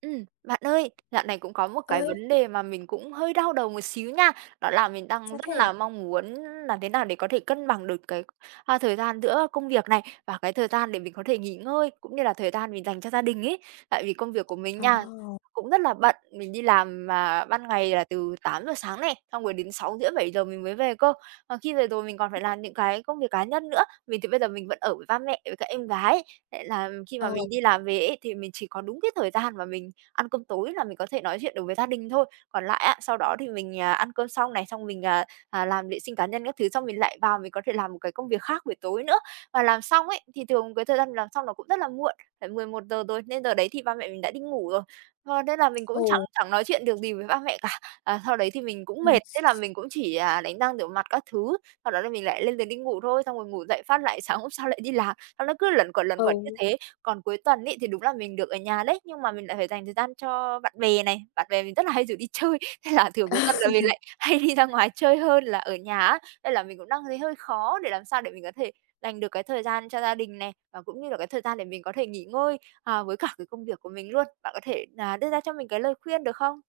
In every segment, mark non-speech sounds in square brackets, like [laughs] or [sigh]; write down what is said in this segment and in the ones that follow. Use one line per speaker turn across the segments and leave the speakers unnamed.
Bạn ơi, dạo này cũng có một cái
Ơi,
vấn đề mà mình cũng hơi đau đầu một xíu nha. Đó là mình đang
sao
rất
thế?
là mong muốn làm thế nào để có thể cân bằng được cái, thời gian giữa công việc này và cái thời gian để mình có thể nghỉ ngơi, cũng như là thời gian mình dành cho gia đình ấy. Tại vì công việc của mình
Ờ,
nha, cũng rất là bận, mình đi làm mà ban ngày là từ 8 giờ sáng này, xong rồi đến 6 rưỡi 7 giờ mình mới về cơ. Và khi về rồi mình còn phải làm những cái công việc cá nhân nữa, mình thì bây giờ mình vẫn ở với ba mẹ với các em gái, nên là khi mà
ờ,
mình đi làm về ấy thì mình chỉ có đúng cái thời gian mà mình ăn cơm tối là mình có thể nói chuyện được với gia đình thôi. Còn lại á, sau đó thì mình, ăn cơm xong này, xong mình, làm vệ sinh cá nhân các thứ, xong mình lại vào mình có thể làm một cái công việc khác buổi tối nữa. Và làm xong ấy, thì thường cái thời gian làm xong nó cũng rất là muộn, phải 11 giờ rồi, nên giờ đấy thì ba mẹ mình đã đi ngủ rồi. Ờ, nên là mình cũng chẳng
ừ,
chẳng nói chuyện được gì với ba mẹ cả. À, sau đấy thì mình cũng
ừm,
mệt, thế là mình cũng chỉ, đánh răng, rửa mặt các thứ, sau đó là mình lại lên giường đi ngủ thôi, xong rồi ngủ dậy phát lại sáng hôm sau lại đi làm, xong nó cứ luẩn quẩn như
ừ.
thế. Còn cuối tuần ấy thì đúng là mình được ở nhà đấy, nhưng mà mình lại phải dành thời gian cho bạn bè này, bạn bè mình rất là hay rủ đi [laughs] chơi, thế là thường cuối tuần là
[laughs]
mình lại hay đi ra ngoài chơi hơn là ở nhà á. Nên là mình cũng đang thấy hơi khó để làm sao để mình có thể dành được cái thời gian cho gia đình này, và cũng như là cái thời gian để mình có thể nghỉ ngơi, với cả cái công việc của mình luôn. Bạn có thể là đưa ra cho mình cái lời khuyên được không?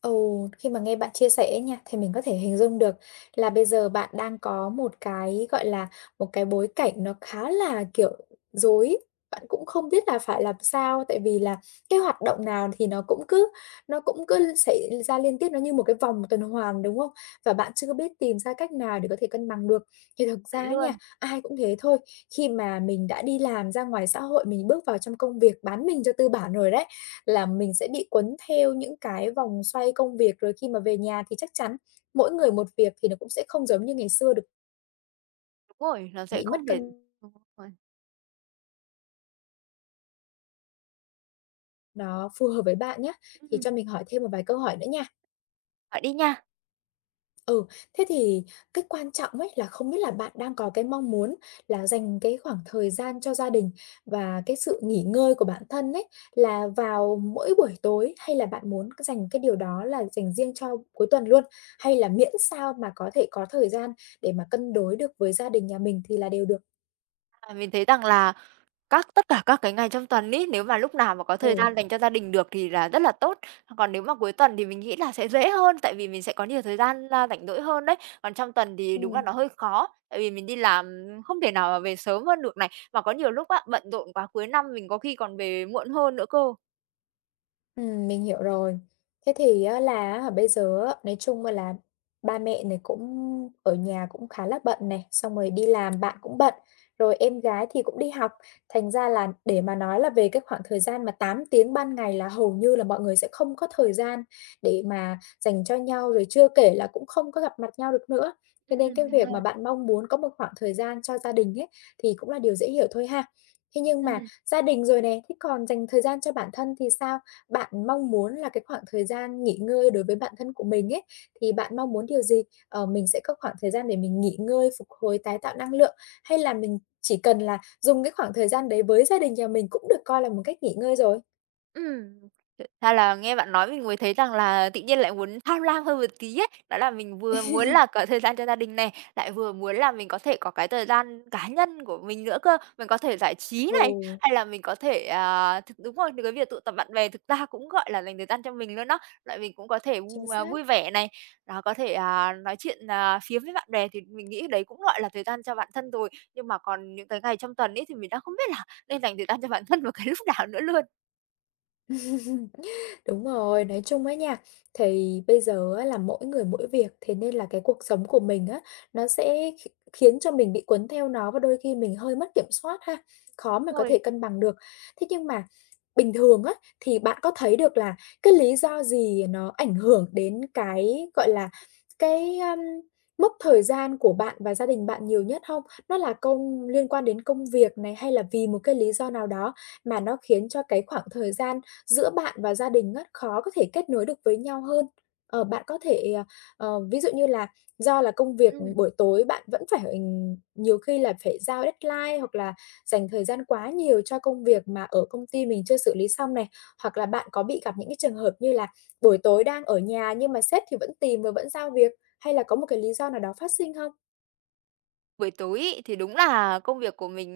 Ồ, khi mà nghe bạn chia sẻ nha, thì mình có thể hình dung được là bây giờ bạn đang có một cái, gọi là, một cái bối cảnh nó khá là, kiểu, rối. Bạn cũng không biết là phải làm sao, tại vì là cái hoạt động nào thì nó cũng cứ xảy ra liên tiếp, nó như một cái vòng tuần hoàn, đúng không? Và bạn chưa biết tìm ra cách nào để có thể cân bằng được. Thì thực ra nha,
Luôn,
ai cũng thế thôi, khi mà mình đã đi làm ra ngoài xã hội, mình bước vào trong công việc bán mình cho tư bản rồi đấy, là mình sẽ bị cuốn theo những cái vòng xoay công việc, rồi khi mà về nhà thì chắc chắn mỗi người một việc thì nó cũng sẽ không giống như ngày xưa được,
đúng rồi, nó sẽ
bị
không
mất
thể
cân.
đúng rồi,
Nó phù hợp với bạn nhé. Thì
ừm,
cho mình hỏi thêm một vài câu hỏi nữa nha.
bạn đi nha.
Ừ, thế thì cái quan trọng ấy là không biết là bạn đang có cái mong muốn là dành cái khoảng thời gian cho gia đình và cái sự nghỉ ngơi của bản thân ấy là vào mỗi buổi tối, hay là bạn muốn dành cái điều đó là dành riêng cho cuối tuần luôn? Hay là miễn sao mà có thể có thời gian để mà cân đối được với gia đình nhà mình thì là đều được?
À, mình thấy rằng là tất cả các cái ngày trong tuần ấy, nếu mà lúc nào mà có thời
Ừ,
gian dành cho gia đình được thì là rất là tốt. Còn nếu mà cuối tuần thì mình nghĩ là sẽ dễ hơn, tại vì mình sẽ có nhiều thời gian, rảnh rỗi hơn đấy. Còn trong tuần thì đúng là
ừ.
nó hơi khó, tại vì mình đi làm không thể nào mà về sớm hơn được này, mà có nhiều lúc á, bận rộn quá cuối năm mình có khi còn về muộn hơn nữa cơ.
Mình hiểu rồi. Thế thì á là á bây giờ á, nói chung á là ba mẹ này cũng ở nhà cũng khá là bận này, xong rồi đi làm bạn cũng bận, rồi em gái thì cũng đi học. Thành ra là để mà nói là về cái khoảng thời gian mà 8 tiếng ban ngày là hầu như là mọi người sẽ không có thời gian để mà dành cho nhau, rồi chưa kể là cũng không có gặp mặt nhau được nữa. Cho nên cái
Đúng
việc
rồi.
mà bạn mong muốn có một khoảng thời gian cho gia đình ấy, thì cũng là điều dễ hiểu thôi ha. Thế nhưng mà
Ừm.
gia đình rồi này, thế còn dành thời gian cho bản thân thì sao? Bạn mong muốn là cái khoảng thời gian nghỉ ngơi đối với bản thân của mình ấy, thì bạn mong muốn điều gì? Ờ, mình sẽ có khoảng thời gian để mình nghỉ ngơi, phục hồi, tái tạo năng lượng, hay là mình chỉ cần là dùng cái khoảng thời gian đấy với gia đình nhà mình cũng được coi là một cách nghỉ ngơi rồi?
Ừm, th ra là nghe bạn nói mình mới thấy rằng là tự nhiên lại muốn tham lam hơn một tí ấy. Đó là mình vừa muốn là có thời gian cho gia đình này, lại vừa muốn là mình có thể có cái thời gian cá nhân của mình nữa cơ. Mình có thể giải trí này,
Ừ,
hay là mình có thể, thực đúng rồi, cái việc tụ tập bạn bè thực ra cũng, gọi là, dành thời gian cho mình luôn đó. Lại mình cũng có thể
chính xác.
vui vẻ này, đó, có thể, nói chuyện, phiếm với bạn bè thì mình nghĩ đấy cũng gọi là thời gian cho bản thân rồi. Nhưng mà còn những cái ngày trong tuần ấy thì mình đang không biết là nên dành thời gian cho bản thân vào cái lúc nào nữa luôn.
[laughs] Đúng rồi, nói chung ấy nha, thì bây giờ á là mỗi người mỗi việc, thế nên là cái cuộc sống của mình á, nó sẽ khiến cho mình bị cuốn theo nó và đôi khi mình hơi mất kiểm soát ha,
Đúng
khó mà có
Rồi.
thể cân bằng được. Thế nhưng mà bình thường á, thì bạn có thấy được là cái lý do gì nó ảnh hưởng đến cái, gọi là, cái, mốc thời gian của bạn và gia đình bạn nhiều nhất không? Nó là liên quan đến công việc này, hay là vì một cái lý do nào đó mà nó khiến cho cái khoảng thời gian giữa bạn và gia đình á, khó có thể kết nối được với nhau hơn. Ờ, bạn có thể, ví dụ như là do là công việc
Ừm,
buổi tối bạn vẫn phải, nhiều khi là phải giao deadline hoặc là dành thời gian quá nhiều cho công việc mà ở công ty mình chưa xử lý xong này, hoặc là bạn có bị gặp những cái trường hợp như là buổi tối đang ở nhà nhưng mà sếp thì vẫn tìm và vẫn giao việc, hay là có một cái lý do nào đó phát sinh không?
buổi tối ấy, thì đúng là công việc của mình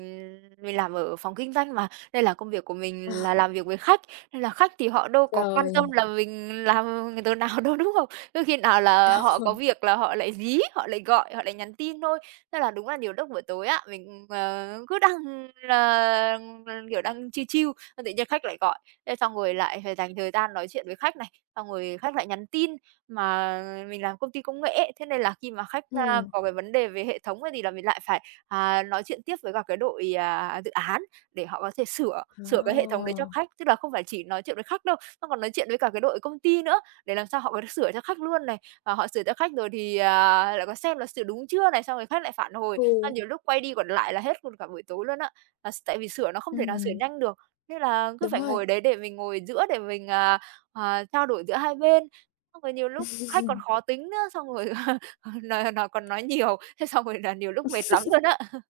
mình làm ở phòng kinh doanh mà, nên là công việc của mình là
Ờ.
làm việc với khách, nên là khách thì họ đâu có quan tâm
Trời,
là mình làm từ nào đâu, đúng không? Cứ khi nào là họ có
[laughs]
việc là họ lại dí, họ lại gọi, họ lại nhắn tin thôi. Nên là đúng là nhiều lúc buổi tối á, mình, cứ đang là, kiểu, đang chill chill, xong tự nhiên khách lại gọi, thế xong rồi lại phải dành thời gian nói chuyện với khách này, xong rồi khách lại nhắn tin, mà mình làm công ty công nghệ ấy, thế nên là khi mà khách,
Ừm.
có cái vấn đề về hệ thống hay gì là mình lại phải, nói chuyện tiếp với cả cái đội, dự án để họ có thể sửa sửa cái hệ thống đấy
Ờ,
cho khách. Tức là không phải chỉ nói chuyện với khách đâu, nó còn nói chuyện với cả cái đội công ty nữa để làm sao họ có thể sửa cho khách luôn này. Và họ sửa cho khách rồi thì, lại có xem là sửa đúng chưa này, xong rồi khách lại phản hồi,
ừ,
xong nhiều lúc quay đi còn lại là hết luôn cả buổi tối luôn á. Là tại vì sửa nó không thể nào sửa
ừm,
nhanh được, nên là cứ
đúng
phải
rồi.
ngồi đấy để mình ngồi giữa để mình, trao đổi giữa hai bên. Xong rồi nhiều lúc khách còn
[laughs]
khó tính nữa, xong rồi [laughs] nó nói còn nói nhiều, thế xong rồi là nhiều lúc mệt lắm luôn á, [laughs]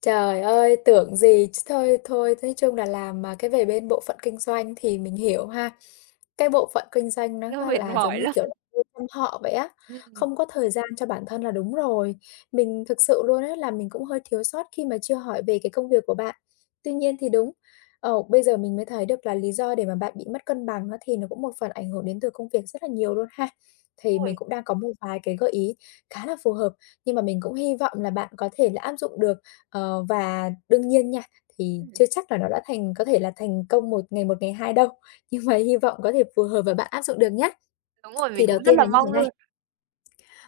Trời ơi, tưởng gì chứ thôi thôi, nói chung là làm mà cái về bên bộ phận kinh doanh thì mình hiểu ha. Cái bộ phận kinh doanh nó,
nó
gọi
mệt
là, giống
mỏi
như
lắm.
kiểu là,
[laughs]
nuôi con thỏ vậy á,
Ừm,
không có thời gian cho bản thân là đúng rồi. Mình thực sự luôn á là mình cũng hơi thiếu sót khi mà chưa hỏi về cái công việc của bạn. Tuy nhiên thì đúng, bây giờ mình mới thấy được là lý do để mà bạn bị mất cân bằng á thì nó cũng một phần ảnh hưởng đến từ công việc rất là nhiều luôn ha.
đúng
Thì
rồi,
mình cũng đang có một vài cái gợi ý khá là phù hợp, nhưng mà mình cũng hy vọng là bạn có thể là áp dụng được. Ờ, và đương nhiên nha, thì
ừm,
chưa chắc là nó đã có thể là thành công một, ngày hai đâu, nhưng mà hy vọng có thể phù hợp và bạn áp dụng được nhá.
đúng rồi,
Thì
mình
đầu
cũng rất
tiên
là
là như thế
mong
này.
luôn,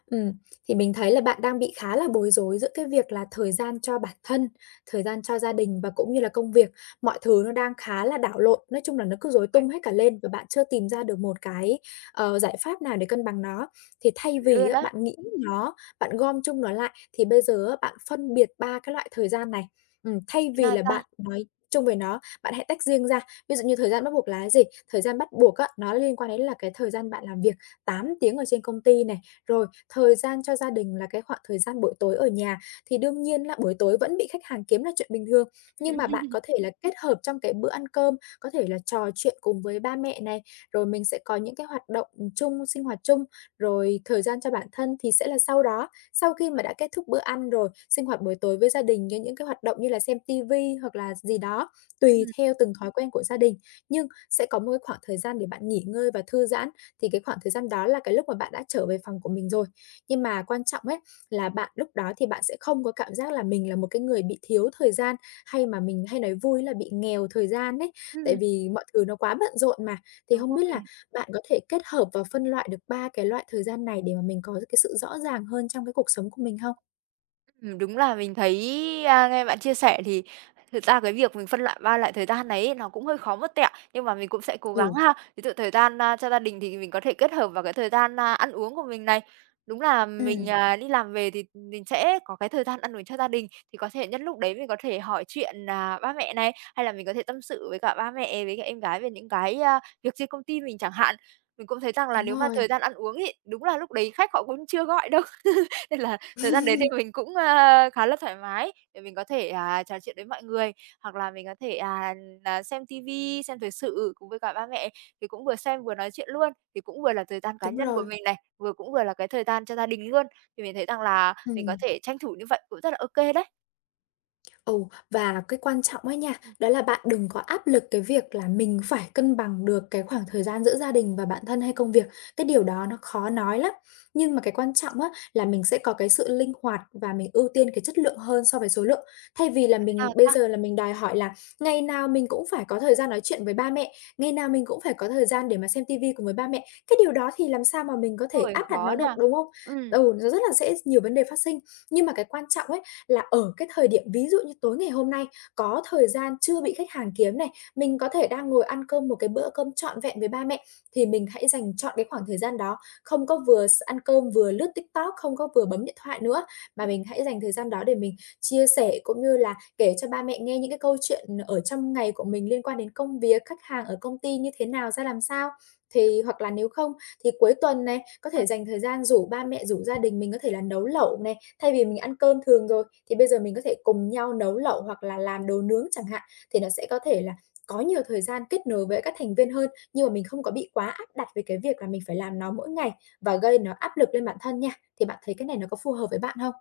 Ừm, thì mình thấy là bạn đang bị khá là bối rối giữa cái việc là thời gian cho bản thân, thời gian cho gia đình và cũng như là công việc. Mọi thứ nó đang khá là đảo lộn, nói chung là nó cứ rối tung hết cả lên và bạn chưa tìm ra được một cái, giải pháp nào để cân bằng nó. Thì thay vì
luôn
á,
á.
bạn nghĩ nó, bạn gom chung nó lại, thì bây giờ á, bạn phân biệt 3 cái loại thời gian này. Thay
Thế
vì
nào
là
ta?
bạn nói chung về nó, bạn hãy tách riêng ra. Ví dụ như thời gian bắt buộc là cái gì? Thời gian bắt buộc á, nó liên quan đến là cái thời gian bạn làm việc 8 tiếng ở trên công ty này, rồi thời gian cho gia đình là cái khoảng thời gian buổi tối ở nhà, thì đương nhiên là buổi tối vẫn bị khách hàng kiếm là chuyện bình thường. Nhưng mà bạn có thể
[laughs]
là kết hợp trong cái bữa ăn cơm, có thể là trò chuyện cùng với ba mẹ này, rồi mình sẽ có những cái hoạt động, chung, sinh hoạt chung, rồi thời gian cho bản thân thì sẽ là sau đó. Sau khi mà đã kết thúc bữa ăn rồi, sinh hoạt buổi tối với gia đình với những cái hoạt động như là xem ti vi hoặc là gì đó, tùy
Ừm,
theo từng thói quen của gia đình, nhưng sẽ có một cái khoảng thời gian để bạn nghỉ ngơi và thư giãn. Thì cái khoảng thời gian đó là cái lúc mà bạn đã trở về phòng của mình rồi. Nhưng mà quan trọng ấy là bạn lúc đó thì bạn sẽ không có cảm giác là mình là một cái người bị thiếu thời gian, hay mà mình hay nói vui là bị nghèo thời gian ấy, tại
ừm,
vì mọi thứ nó quá bận rộn mà. Thì
đúng
không biết là
rồi.
bạn có thể kết hợp và phân loại được 3 cái loại thời gian này để mà mình có cái sự rõ ràng hơn trong cái cuộc sống của mình không?
Đúng là mình thấy, nghe bạn chia sẻ thì thực ra cái việc mình phân loại ba lại thời gian đấy ấy nó cũng hơi khó một tẹo, nhưng mà mình cũng sẽ cố gắng
Ừ,
ha. Ví dụ thời gian, cho gia đình thì mình có thể kết hợp vào cái thời gian, ăn uống của mình này. Đúng là mình,
ừm,
đi làm về thì mình sẽ có cái thời gian ăn uống cho gia đình, thì có thể nhân lúc đấy mình có thể hỏi chuyện, ba mẹ này, hay là mình có thể tâm sự với cả ba mẹ, với cả em gái về những cái, việc trên công ty mình chẳng hạn. Mình cũng thấy rằng là
đúng
nếu mà
rồi.
thời gian ăn uống ấy, đúng là lúc đấy khách họ cũng chưa gọi đâu. Nên là thời gian đến thì
[laughs]
mình cũng, khá là thoải mái để mình có thể, trò chuyện với mọi người, hoặc là mình có thể, à, xem ti xem thời sự cùng với cả ba mẹ, thì cũng vừa xem vừa nói chuyện luôn. Thì cũng vừa là thời gian cá
Đúng
nhân của
rồi,
mình này, vừa cũng vừa là cái thời gian cho gia đình luôn, thì mình thấy rằng là mình có
ừm.
thể tranh thủ như vậy cũng rất là ok đấy.
Ồ, và cái quan trọng ấy nha,
Ừm.
đó là bạn đừng có áp lực cái việc là mình phải cân bằng được cái khoảng thời gian giữa gia đình và bản thân hay công việc. Cái điều đó nó khó nói lắm. Nhưng mà cái quan trọng á, là mình sẽ có cái sự linh hoạt và mình ưu tiên cái chất lượng hơn so với số lượng. Thay vì là
Thế
mình
nào
bây
ta?
giờ là mình đòi hỏi là ngày nào mình cũng phải có thời gian nói chuyện với ba mẹ, ngày nào mình cũng phải có thời gian để mà xem tivi cùng với ba mẹ. Cái điều đó thì làm sao mà mình có thể
Ôi,
áp đặt
khó
nó
nhỉ?
được, đúng không? Ừ, nó rất là sẽ nhiều vấn đề phát sinh. Nhưng mà cái quan trọng ấy là ở cái thời điểm ví dụ như tối ngày hôm nay có thời gian chưa bị khách hàng kiếm này, mình có thể đang ngồi ăn cơm một cái bữa cơm trọn vẹn với ba mẹ, thì mình hãy dành chọn cái khoảng thời gian đó, không có vừa ăn cơm vừa lướt TikTok, không có vừa bấm điện thoại nữa,
Ừ.
mà mình hãy dành thời gian đó để mình chia sẻ cũng như là kể cho ba mẹ nghe những cái câu chuyện ở trong ngày của mình liên quan đến công việc, khách hàng ở công ty như thế nào, ra làm sao. Thì hoặc là nếu không thì cuối tuần này, có thể dành thời gian rủ ba mẹ, rủ gia đình mình có thể là nấu lẩu này, thay vì mình ăn cơm thường rồi, thì bây giờ mình có thể cùng nhau nấu lẩu hoặc là làm đồ nướng chẳng hạn, thì nó sẽ có thể là có nhiều thời gian kết nối với các thành viên hơn, nhưng mà mình không có bị quá áp đặt về cái việc là mình phải làm nó mỗi ngày và gây nó áp lực lên bản thân nha. Thì bạn thấy cái này nó có phù hợp với bạn không?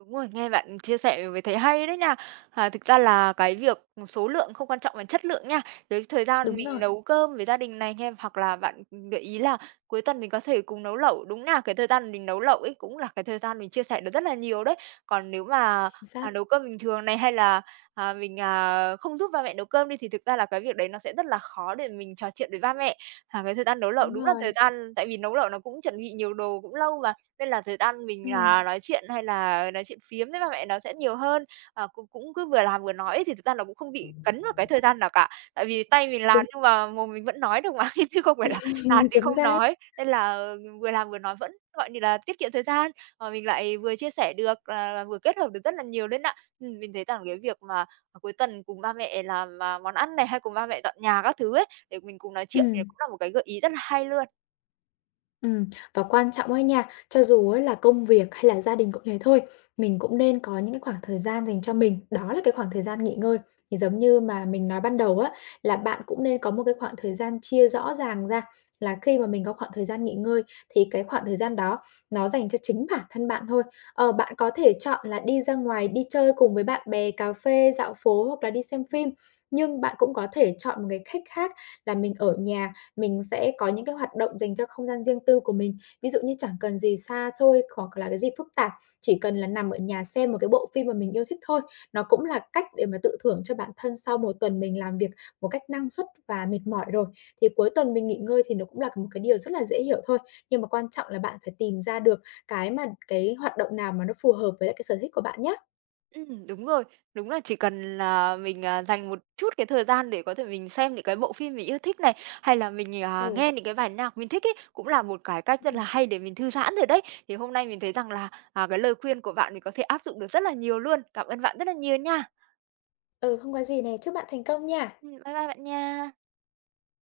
Đúng rồi, nghe bạn chia sẻ mới thấy hay đấy nha. À, thực ra là cái việc số lượng không quan trọng bằng chất lượng nha. Tới thời gian
Đúng
mình
rồi,
nấu cơm với gia đình này nghe, hoặc là bạn gợi ý là cuối tuần mình có thể cùng nấu lẩu. Đúng là cái thời gian mình nấu lẩu ấy cũng là cái thời gian mình chia sẻ được rất là nhiều đấy. Còn nếu mà
chính xác,
nấu cơm bình thường này hay là mình không giúp ba mẹ nấu cơm đi thì thực ra là cái việc đấy nó sẽ rất là khó để mình trò chuyện với ba mẹ. À, cái thời gian nấu lẩu
đúng
đúng là thời
rồi.
gian tại vì nấu lẩu nó cũng chuẩn bị nhiều đồ cũng lâu mà nên là thời gian mình
Ừm,
là nói chuyện hay là nói chuyện phiếm với ba mẹ nó sẽ nhiều hơn, cũng cũng cứ vừa làm vừa nói ấy thì thực ra nó cũng không bị cấn vào cái thời gian nào cả. Tại vì tay mình
đúng,
làm nhưng mà mồm mình vẫn nói được mà, [laughs] chứ không phải là làm
[laughs]
thì
chính
không
xác,
nói. Nên là vừa làm vừa nói vẫn, gọi như là, tiết kiệm thời gian, mà mình lại vừa chia sẻ được, là vừa kết hợp được rất là nhiều lên ạ. Mình thấy rằng cái việc mà cuối tuần cùng ba mẹ làm, món ăn này, hay cùng ba mẹ dọn nhà các thứ ấy, để mình cùng nói chuyện thì
ừm.
cũng là một cái gợi ý rất là hay luôn.
Ừm, và quan trọng ấy nha, cho dù á là công việc hay là gia đình cũng thế thôi, mình cũng nên có những cái khoảng thời gian dành cho mình, đó là cái khoảng thời gian nghỉ ngơi. Thì giống như mà mình nói ban đầu á, là bạn cũng nên có một cái khoảng thời gian chia rõ ràng ra là khi mà mình có khoảng thời gian nghỉ ngơi thì cái khoảng thời gian đó nó dành cho chính bản thân bạn thôi. Ờ, bạn có thể chọn là đi ra ngoài đi chơi cùng với bạn bè, cà phê, dạo phố hoặc là đi xem phim, nhưng bạn cũng có thể chọn một cái cách khác là mình ở nhà, mình sẽ có những cái hoạt động dành cho không gian riêng tư của mình, ví dụ như chẳng cần gì xa xôi hoặc là cái gì phức tạp, chỉ cần là nằm ở nhà xem một cái bộ phim mà mình yêu thích thôi. Nó cũng là cách để mà tự thưởng cho bản thân sau một tuần mình làm việc một cách năng suất và mệt mỏi rồi. Thì cuối tuần mình nghỉ ngơi thì nó cũng là một cái điều rất là dễ hiểu thôi, nhưng mà quan trọng là bạn phải tìm ra được cái mà cái hoạt động nào mà nó phù hợp với lại cái sở thích của bạn nhé.
Đúng rồi. Đúng là chỉ cần là mình, dành một chút cái thời gian để có thể mình xem những cái bộ phim mình yêu thích này, hay là mình,
Ừ.
nghe những cái bài nhạc mình thích ấy, cũng là một cái cách rất là
Ừm.
hay để mình thư giãn rồi đấy. Thì hôm nay mình thấy rằng là, cái lời khuyên của bạn mình có thể áp dụng được rất là nhiều luôn. Cảm ơn bạn rất là nhiều nha.
Ừ, không có gì này, chúc bạn thành công nha.
Bye bye bạn nha.